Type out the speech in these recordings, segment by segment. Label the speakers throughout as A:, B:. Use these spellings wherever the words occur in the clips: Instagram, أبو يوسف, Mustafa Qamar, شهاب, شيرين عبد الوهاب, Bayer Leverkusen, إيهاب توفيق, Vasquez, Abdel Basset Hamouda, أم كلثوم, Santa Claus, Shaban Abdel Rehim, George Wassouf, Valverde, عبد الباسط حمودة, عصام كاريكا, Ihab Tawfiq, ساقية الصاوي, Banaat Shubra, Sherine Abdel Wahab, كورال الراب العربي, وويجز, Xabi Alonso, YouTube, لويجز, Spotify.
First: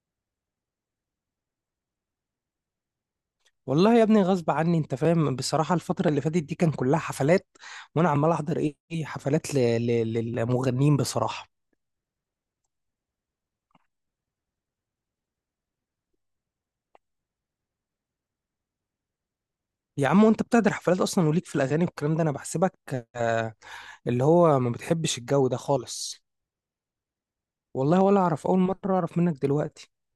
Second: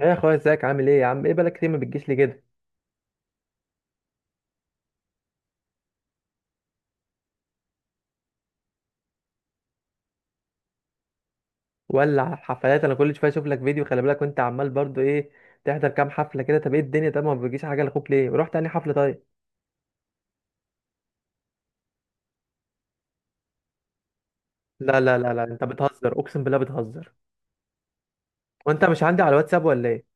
A: يا اخويا ازيك عامل ايه؟ يا عم ايه بقالك كتير ما بتجيش لي كده؟
B: والله يا ابني غصب عني، انت فاهم؟ بصراحة الفترة اللي فاتت دي كان كلها حفلات، وانا عمال احضر ايه حفلات. للمغنيين بصراحة.
A: ولا على الحفلات، انا كل شويه اشوف لك فيديو. خلي بالك، وانت عمال برضو ايه؟ تحضر كام حفله كده؟ طب ايه الدنيا؟ طب ما بتجيش حاجه لاخوك ليه؟ رحت تاني حفله طيب.
B: يا عم، وانت بتحضر حفلات اصلا وليك في الاغاني والكلام ده؟ انا بحسبك، آه، اللي هو ما
A: لا لا
B: بتحبش
A: لا لا
B: الجو ده
A: انت بتهزر،
B: خالص.
A: اقسم بالله بتهزر.
B: والله ولا اعرف، اول
A: وانت
B: مرة
A: مش
B: اعرف
A: عندي على
B: منك
A: الواتساب ولا
B: دلوقتي.
A: ايه؟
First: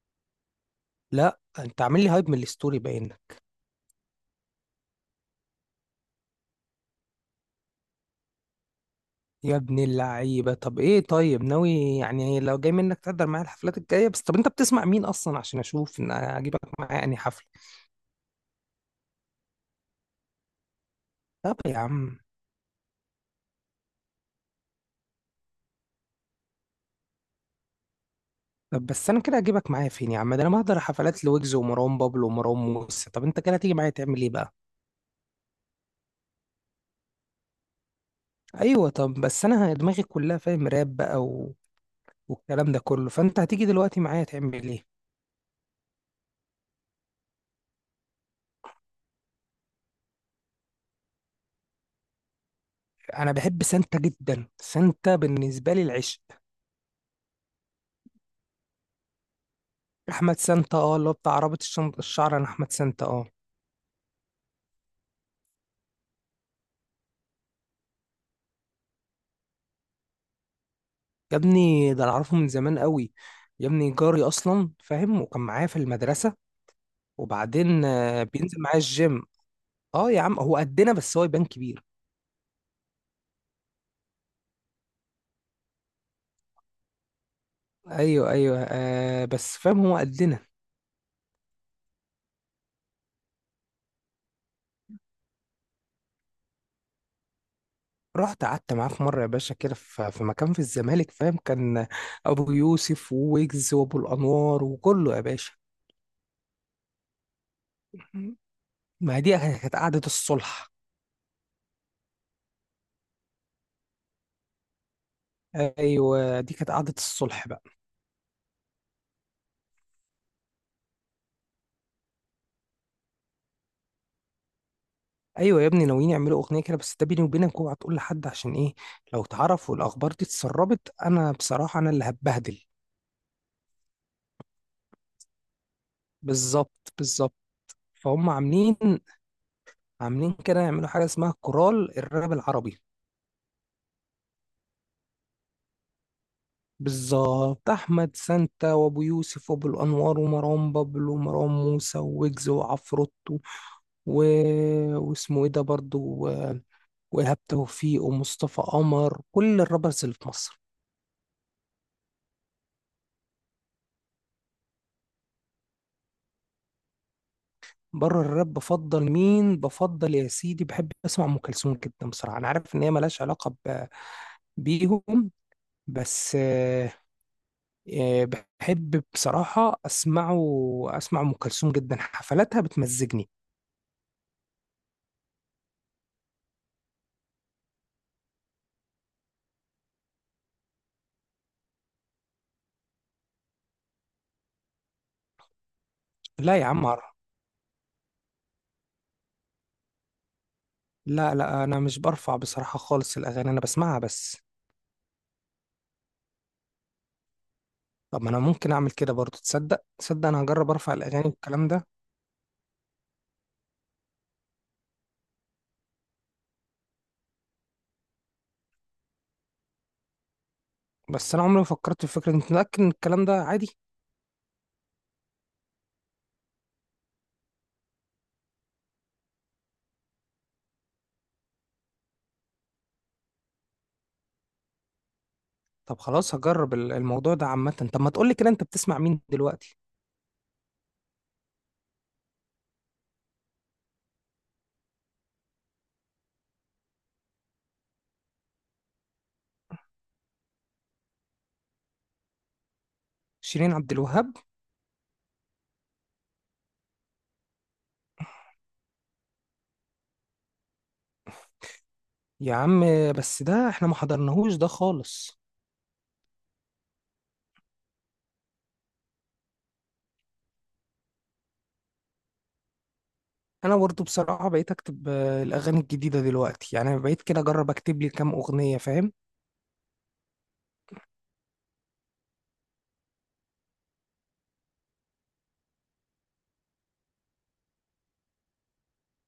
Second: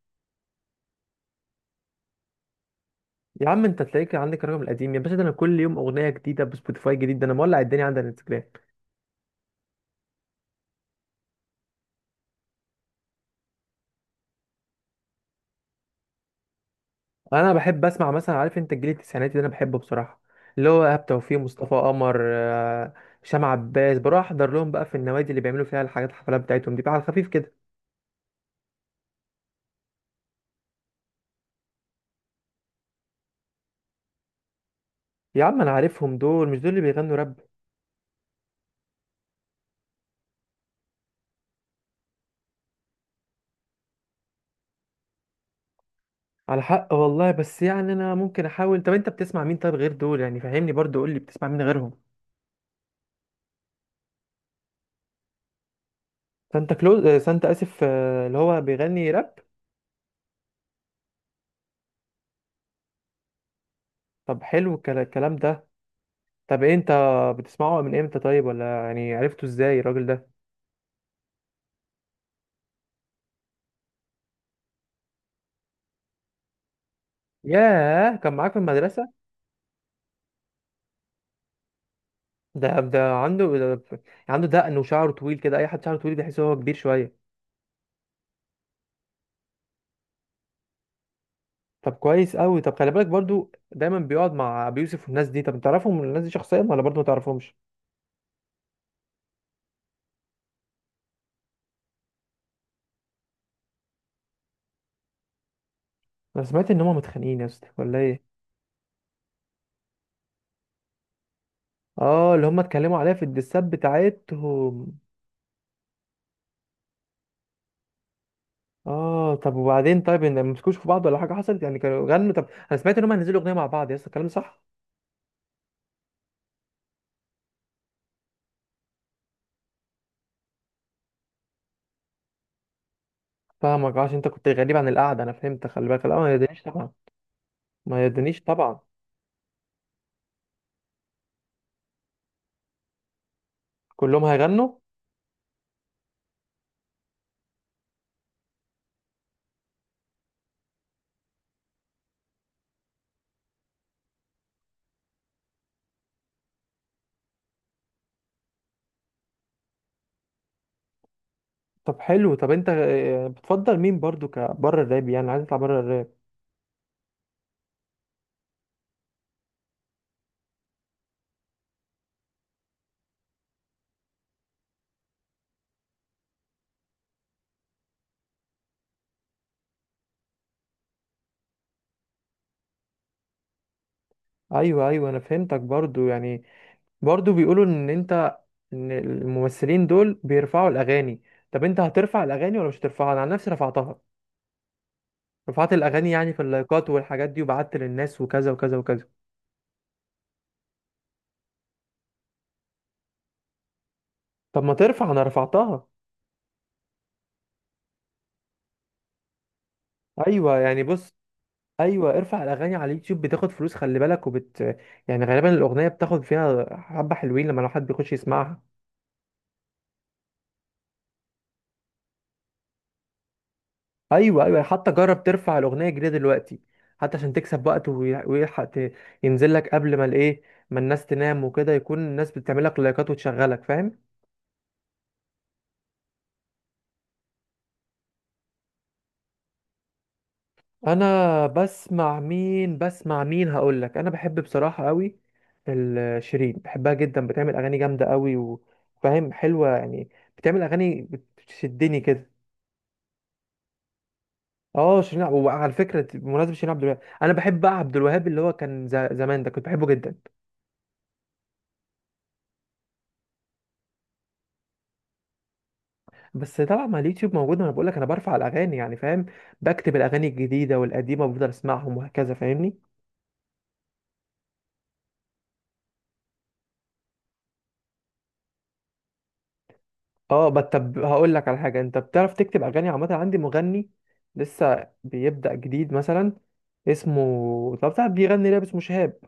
B: لا، انت عامل لي هايب من الستوري، باين لك.
A: يا عم انت تلاقيك عندك الرقم القديم يا باشا. ده انا كل يوم اغنيه جديده بسبوتيفاي جديد، ده انا مولع الدنيا عندي على الانستجرام.
B: يا ابن اللعيبة، طب ايه؟ طيب ناوي يعني لو جاي منك تحضر معايا الحفلات الجاية؟ بس طب انت بتسمع مين اصلا عشان اشوف ان اجيبك معايا انهي حفلة؟
A: انا بحب اسمع مثلا، عارف انت الجيل التسعيناتي ده انا بحبه بصراحه، اللي هو ايهاب توفيق،
B: طب
A: مصطفى
B: يا
A: قمر،
B: عم،
A: هشام عباس. بروح احضر لهم بقى في النوادي اللي بيعملوا فيها الحاجات، الحفلات بتاعتهم دي بقى على خفيف كده.
B: طب بس انا كده اجيبك معايا فين يا عم؟ ده انا بحضر حفلات لويجز ومروان بابلو ومروان موسى، طب انت كده هتيجي معايا تعمل ايه بقى؟
A: يا عم انا عارفهم دول، مش دول اللي بيغنوا راب؟
B: ايوه، طب بس انا دماغي كلها فاهم راب بقى والكلام ده كله، فانت هتيجي دلوقتي معايا تعمل ايه؟
A: على حق والله، بس يعني انا ممكن احاول. طب انت بتسمع مين طيب غير دول؟ يعني فهمني برضو، قول لي بتسمع مين غيرهم.
B: انا بحب سانتا جدا، سانتا بالنسبه لي العشق.
A: سانتا كلوز؟ سانتا، اسف، اللي هو بيغني راب.
B: احمد سانتا، اه، اللي هو بتاع عربة الشعر. انا احمد سانتا، اه.
A: طب حلو الكلام ده. طب إيه انت بتسمعه من امتى طيب؟ ولا يعني عرفته ازاي الراجل ده؟
B: يا ابني ده انا اعرفه من زمان قوي، يا ابني جاري اصلا فاهم، وكان معايا في المدرسه. وبعدين
A: ياه، كان معاك في
B: بينزل معايا
A: المدرسه؟
B: الجيم. اه يا عم، هو قدنا بس هو يبان كبير.
A: ده عنده، ده عنده دقن وشعره طويل كده. اي حد شعره طويل بيحس ان هو كبير شويه.
B: ايوه ايوه، آه، بس فاهم هو قدنا.
A: طب كويس قوي. طب خلي بالك برضو، دايما بيقعد مع ابو يوسف والناس دي. طب تعرفهم الناس دي شخصيا ولا برضو ما تعرفهمش؟
B: رحت قعدت معاه في مره يا باشا، كده في مكان في الزمالك، فاهم، كان ابو يوسف وويجز وابو الانوار وكله يا باشا.
A: انا سمعت ان هم متخانقين يا اسطى ولا ايه؟
B: ما دي كانت قعده الصلح.
A: اه، اللي هم اتكلموا عليها في الدسات بتاعتهم.
B: ايوه، دي كانت قعده الصلح بقى.
A: اه طب وبعدين طيب، ان ما مسكوش في بعض ولا حاجه حصلت يعني؟ كانوا غنوا؟ طب انا سمعت ان هم هينزلوا اغنيه مع بعض يا اسطى، الكلام ده صح؟
B: ايوه يا ابني، ناويين يعملوا اغنيه كده. بس ده بيني وبينك، اوعى تقول لحد، عشان ايه؟ لو اتعرف والاخبار دي اتسربت، انا بصراحه انا اللي هتبهدل.
A: فاهمك عشان انت كنت غريب عن القعده، انا فهمت. خلي بالك، لا ما يدنيش طبعا،
B: بالظبط، بالظبط.
A: ما
B: فهم
A: يدنيش
B: عاملين
A: طبعا.
B: عاملين كده يعملوا حاجه اسمها كورال الراب العربي.
A: كلهم هيغنوا؟
B: بالظبط، أحمد سانتا وأبو يوسف وأبو الأنوار ومروان بابلو ومروان موسى وويجز وعفروتو، و... واسمه إيه ده برضه، وإيهاب توفيق ومصطفى قمر، كل الرابرز اللي في مصر.
A: طب حلو. طب انت بتفضل مين برضو كبره الراب؟ يعني عايز تطلع بره الراب؟
B: بره الراب بفضل مين؟ بفضل يا سيدي، بحب أسمع أم كلثوم جدا. بصراحة أنا عارف إن هي ملهاش علاقة بيهم، بس آه، بحب بصراحة أسمعه. أسمع أم كلثوم جدا، حفلاتها بتمزجني.
A: ايوه ايوه، انا فهمتك برضو يعني. برضو بيقولوا ان انت، ان الممثلين دول بيرفعوا الاغاني. طب انت هترفع الاغاني ولا مش هترفعها؟ انا عن نفسي رفعتها، رفعت الاغاني يعني في
B: لا يا عم،
A: اللايكات والحاجات دي، وبعت للناس وكذا وكذا وكذا.
B: لا، لا، انا مش برفع بصراحة خالص الاغاني، انا بسمعها بس.
A: طب ما ترفع، انا رفعتها.
B: طب ما انا ممكن اعمل كده برضو، تصدق، تصدق، انا
A: ايوه
B: هجرب
A: يعني
B: ارفع
A: بص،
B: الاغاني والكلام ده.
A: ايوه ارفع الاغاني على اليوتيوب بتاخد فلوس، خلي بالك. وبت، يعني غالبا الاغنيه بتاخد فيها حبه حلوين لما لو حد بيخش يسمعها.
B: بس انا عمري ما فكرت في فكرة، انت متأكد ان الكلام ده عادي؟
A: ايوه ايوه، حتى جرب ترفع الاغنيه الجديده دلوقتي، حتى عشان تكسب وقت ويلحق ينزل لك قبل ما الايه، ما الناس تنام وكده، يكون الناس بتعمل لك لايكات وتشغلك، فاهم؟
B: طب خلاص هجرب الموضوع ده عامة. طب ما تقولي كده، انت بتسمع مين دلوقتي؟
A: انا بسمع مين؟ بسمع مين، هقول لك. انا بحب بصراحه قوي شيرين، بحبها جدا. بتعمل اغاني جامده قوي وفاهم، حلوه يعني. بتعمل اغاني بتشدني كده.
B: شيرين عبد الوهاب؟
A: اه شيرين وعلى فكره بمناسبه شيرين عبد الوهاب، انا بحب بقى عبد الوهاب، اللي هو كان زمان ده كنت بحبه جدا.
B: يا عم، بس ده احنا ما حضرناهوش ده خالص.
A: بس طبعا ما اليوتيوب موجود. انا بقول لك انا برفع الاغاني يعني، فاهم؟ بكتب الاغاني الجديده والقديمه وبفضل اسمعهم وهكذا، فاهمني؟
B: انا برضو بصراحة بقيت اكتب الاغاني الجديدة دلوقتي، يعني بقيت كده اجرب اكتب لي كام اغنية، فاهم.
A: اه طب هقول لك على حاجه، انت بتعرف تكتب اغاني عامه؟ عندي مغني لسه بيبدا جديد مثلا، اسمه طب بتاع بيغني راب، اسمه شهاب.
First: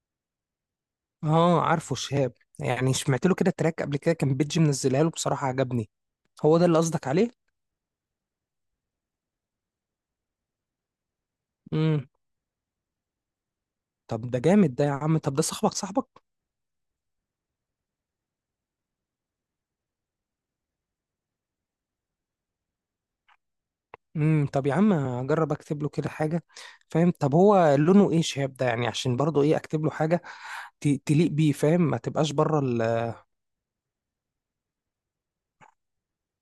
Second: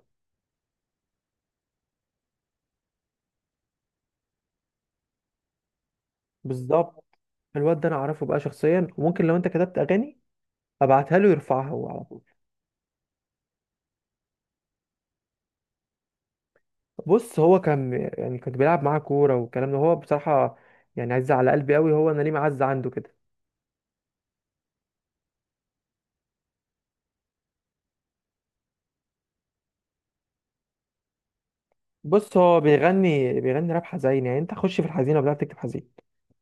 B: اه، عارفه شهاب، يعني سمعت له كده تراك قبل كده، كان بيتجي منزلها له بصراحة، عجبني. هو ده اللي
A: بالظبط،
B: قصدك عليه؟
A: الواد ده انا اعرفه بقى شخصيا، وممكن لو انت كتبت اغاني ابعتها له يرفعها هو على
B: امم،
A: طول.
B: طب ده جامد ده يا عم، طب ده صاحبك صاحبك؟
A: بص هو كان يعني كنت بيلعب معاه كوره والكلام ده، هو بصراحه يعني عز على قلبي قوي، هو انا ليه معز عنده كده.
B: امم، طب يا عم اجرب اكتب له كده حاجه، فاهم. طب هو لونه ايه شهاب ده يعني، عشان برضه ايه اكتب له حاجه تليق بيه، فاهم، ما تبقاش
A: بص
B: بره
A: هو بيغني راب حزين، يعني انت خش في الحزينه وبدأت تكتب حزين،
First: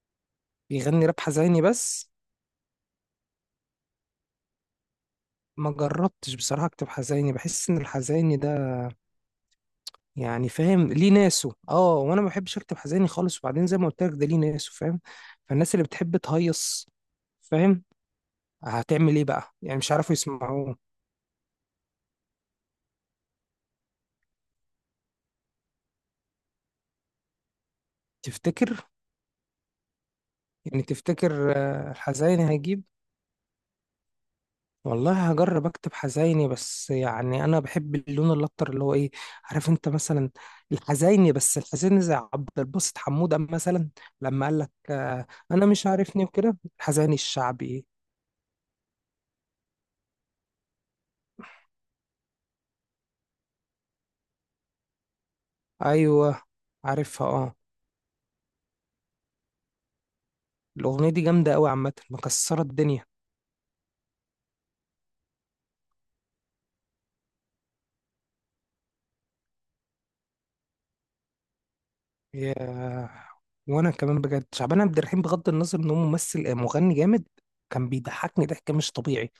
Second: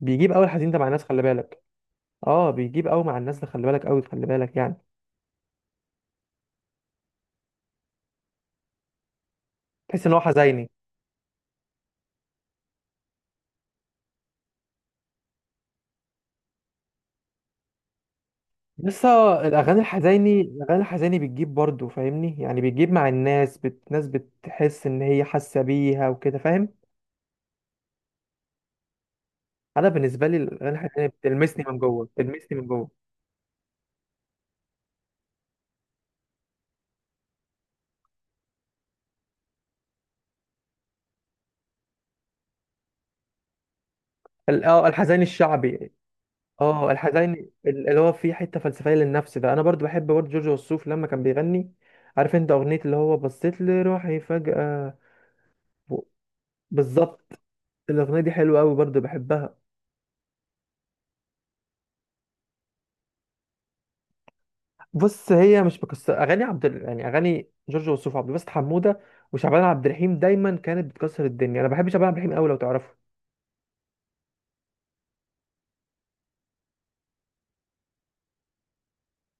A: بيجيب قوي الحزين ده مع الناس،
B: يغني راب
A: خلي بالك.
B: حزيني بس؟
A: اه بيجيب قوي مع الناس ده، خلي بالك قوي، خلي بالك يعني.
B: ما جربتش بصراحه اكتب حزيني، بحس ان الحزيني ده
A: تحس ان هو
B: يعني،
A: حزيني؟
B: فاهم، ليه ناسه. اه وانا ما بحبش اكتب حزيني خالص. وبعدين زي ما قلت لك، ده ليه ناسه فاهم، فالناس اللي بتحب تهيص، فاهم،
A: لسه،
B: هتعمل ايه بقى يعني؟
A: الاغاني
B: مش عارفوا
A: الحزيني
B: يسمعوه.
A: الاغاني الحزيني بتجيب برضه فاهمني، يعني بتجيب مع الناس، الناس بتحس ان هي حاسه بيها وكده، فاهم؟
B: تفتكر؟
A: انا بالنسبه لي الاغاني
B: يعني
A: الحزيني
B: تفتكر
A: بتلمسني من جوه،
B: الحزيني
A: بتلمسني من
B: هيجيب؟
A: جوه.
B: والله هجرب اكتب حزيني، بس يعني انا بحب اللون الاكتر اللي هو ايه، عارف انت، مثلا الحزيني، بس الحزيني زي عبد الباسط حمودة مثلا، لما قال لك
A: اه الحزين
B: آه انا مش
A: الشعبي،
B: عارفني وكده،
A: اه
B: الحزيني
A: الحزين
B: الشعبي.
A: اللي هو فيه حته فلسفيه للنفس ده. انا برضو بحب برضو جورج وسوف لما كان بيغني. عارف انت اغنيه اللي هو بصيت لروحي فجاه و-
B: ايوه، عارفها
A: بالظبط.
B: اه.
A: الاغنيه دي حلوه قوي، برضو بحبها.
B: الاغنيه دي جامده قوي عامه، مكسره الدنيا.
A: بص هي مش بكسر اغاني يعني اغاني جورج وسوف، عبد الباسط حموده وشعبان عبد الرحيم دايما كانت بتكسر الدنيا. انا بحب شعبان عبد الرحيم قوي،
B: يا،
A: لو تعرفه.
B: وانا كمان بجد شعبان عبد الرحيم، بغض النظر ان هو ممثل مغني جامد. كان بيضحكني ضحك مش طبيعي،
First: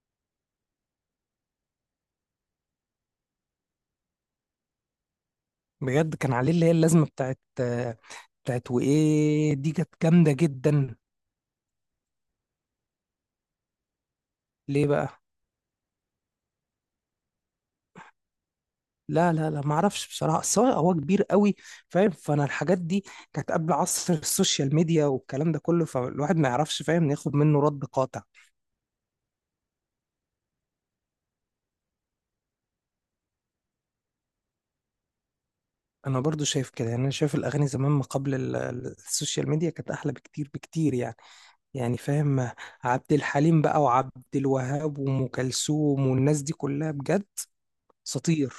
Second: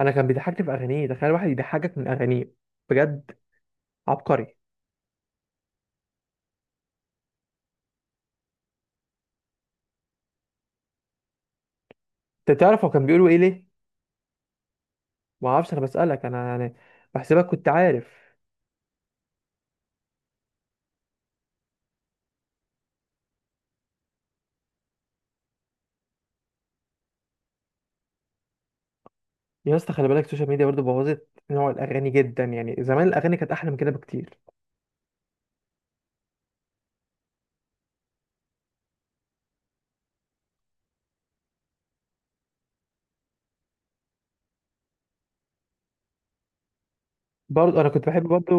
A: انا كان بيضحكني في اغانيه، تخيل واحد يضحكك من اغانيه! بجد عبقري.
B: بجد. كان عليه اللي هي اللازمة بتاعت وإيه، دي كانت جامدة جدا.
A: انت تعرف هو كان بيقولوا ايه ليه؟
B: ليه بقى؟
A: ما اعرفش، انا بسالك انا يعني، بحسبك كنت عارف.
B: لا لا لا، ما اعرفش بصراحة. بس هو كبير قوي، فاهم. فانا الحاجات دي كانت قبل عصر السوشيال ميديا والكلام ده كله، فالواحد ما يعرفش، فاهم، ياخد منه رد قاطع.
A: يا اسطى خلي بالك، السوشيال ميديا برضو بوظت نوع الاغاني جدا يعني، زمان الاغاني كانت احلى من كده بكتير.
B: انا برضو شايف كده، يعني انا شايف الاغاني زمان ما قبل السوشيال ميديا كانت احلى بكتير بكتير يعني، يعني فاهم. عبد الحليم بقى وعبد الوهاب وام كلثوم والناس دي كلها، بجد
A: برضو انا كنت بحب برضو
B: اساطير.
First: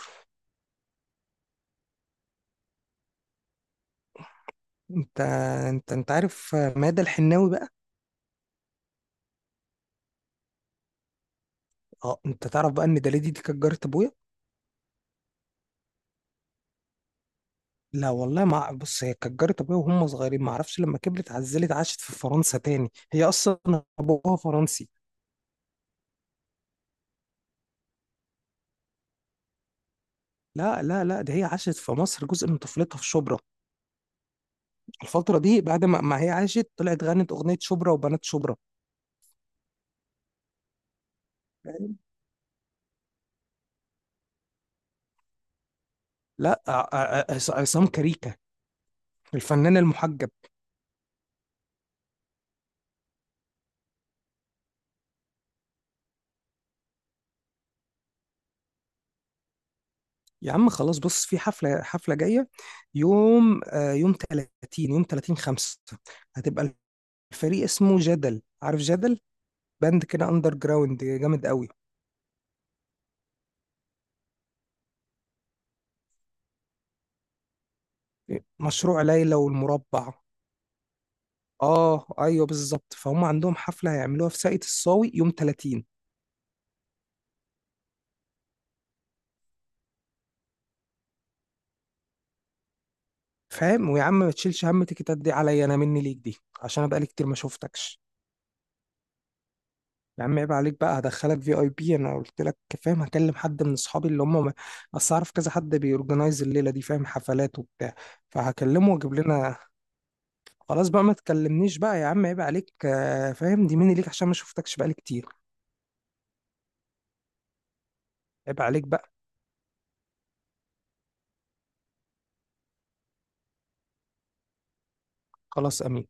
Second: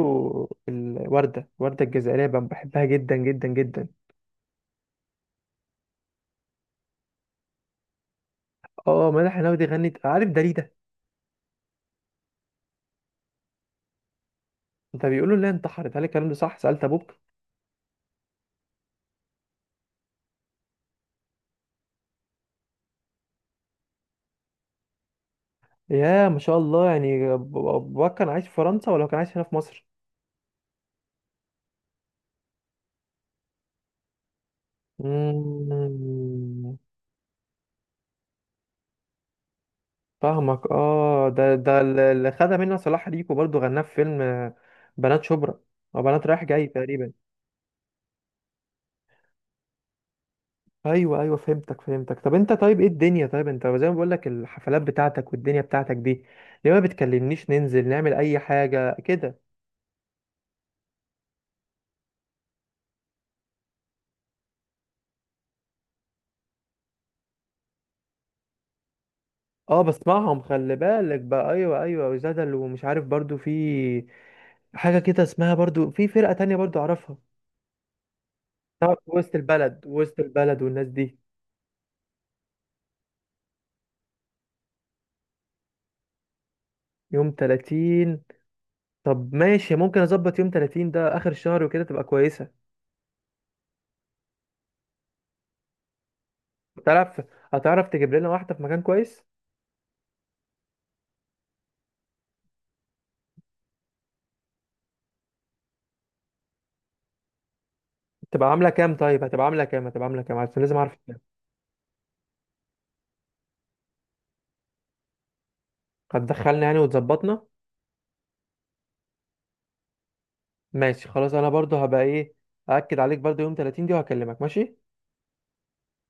A: الورده، الورده الجزائريه بقى، بحبها جدا جدا جدا.
B: انت، انت عارف مادة الحناوي بقى؟
A: اه مدح الناوي، غنت. عارف داليدا؟
B: اه، انت تعرف بقى ان دليدي دي كانت جارة ابويا؟
A: ده بيقولوا لها انتحرت، هل الكلام ده صح؟ سالت ابوك؟
B: لا والله ما، بص هي كانت جارة ابويا وهم صغيرين، ما اعرفش لما كبرت عزلت عاشت في فرنسا تاني. هي اصلا ابوها فرنسي.
A: يا ما شاء الله، يعني باباك كان عايش في فرنسا ولا كان عايش هنا في مصر؟
B: لا لا لا، ده هي عاشت في مصر جزء من طفولتها في شبرا، الفترة دي، بعد ما هي عاشت،
A: مم،
B: طلعت غنت اغنية شبرا وبنات شبرا،
A: فاهمك. اه ده
B: فاهم؟
A: اللي خدها منها صلاح ريكو، برضو غناه في فيلم بنات شبرا، او بنات رايح
B: لا
A: جاي تقريبا.
B: عصام كاريكا، الفنان المحجب.
A: ايوه ايوه فهمتك، فهمتك. طب انت طيب ايه الدنيا طيب، انت زي ما بقول لك الحفلات بتاعتك والدنيا بتاعتك دي، ليه ما بتكلمنيش ننزل نعمل اي حاجه كده؟
B: يا عم خلاص، بص في حفلة جاية، يوم آه، يوم 30 يوم 30 5، هتبقى. فريق اسمه جدل، عارف جدل؟
A: اه
B: باند كده
A: بسمعهم،
B: اندر
A: خلي
B: جراوند
A: بالك
B: جامد
A: بقى.
B: قوي،
A: ايوه ايوه، وزدل ومش عارف برضو، في حاجه كده اسمها برضو، في فرقه تانية برضو اعرفها. طب
B: مشروع
A: وسط
B: ليلى
A: البلد،
B: والمربع.
A: وسط البلد والناس دي؟
B: اه ايوه بالظبط، فهم عندهم حفله هيعملوها في ساقية الصاوي يوم 30.
A: يوم 30؟ طب ماشي، ممكن اظبط. يوم 30 ده اخر الشهر وكده، تبقى كويسه.
B: فاهم، ويا عم ما تشيلش هم تيكتات دي عليا، انا مني ليك دي، عشان انا بقالي
A: تعرف
B: كتير ما
A: هتعرف
B: شفتكش.
A: تجيب لنا واحده في مكان كويس؟
B: يا عم عيب عليك بقى، هدخلك في اي بي، انا قلت لك، فاهم. هكلم حد من اصحابي اللي هم، اصل اعرف كذا حد بيورجنايز الليله دي، فاهم، حفلات وبتاع،
A: تبقى عامله
B: فهكلمه
A: كام
B: واجيب
A: طيب؟ هتبقى
B: لنا.
A: عامله كام؟ هتبقى عامله كام؟ عشان لازم
B: خلاص
A: اعرف.
B: بقى ما تكلمنيش بقى يا عم، عيب عليك فاهم، دي مني ليك عشان ما شفتكش بقالي كتير.
A: هتدخلنا يعني وتظبطنا؟
B: عيب عليك بقى.
A: ماشي خلاص. انا برضو هبقى ايه، اكد عليك برضو يوم 30 دي، وهكلمك، ماشي.
B: خلاص، امين.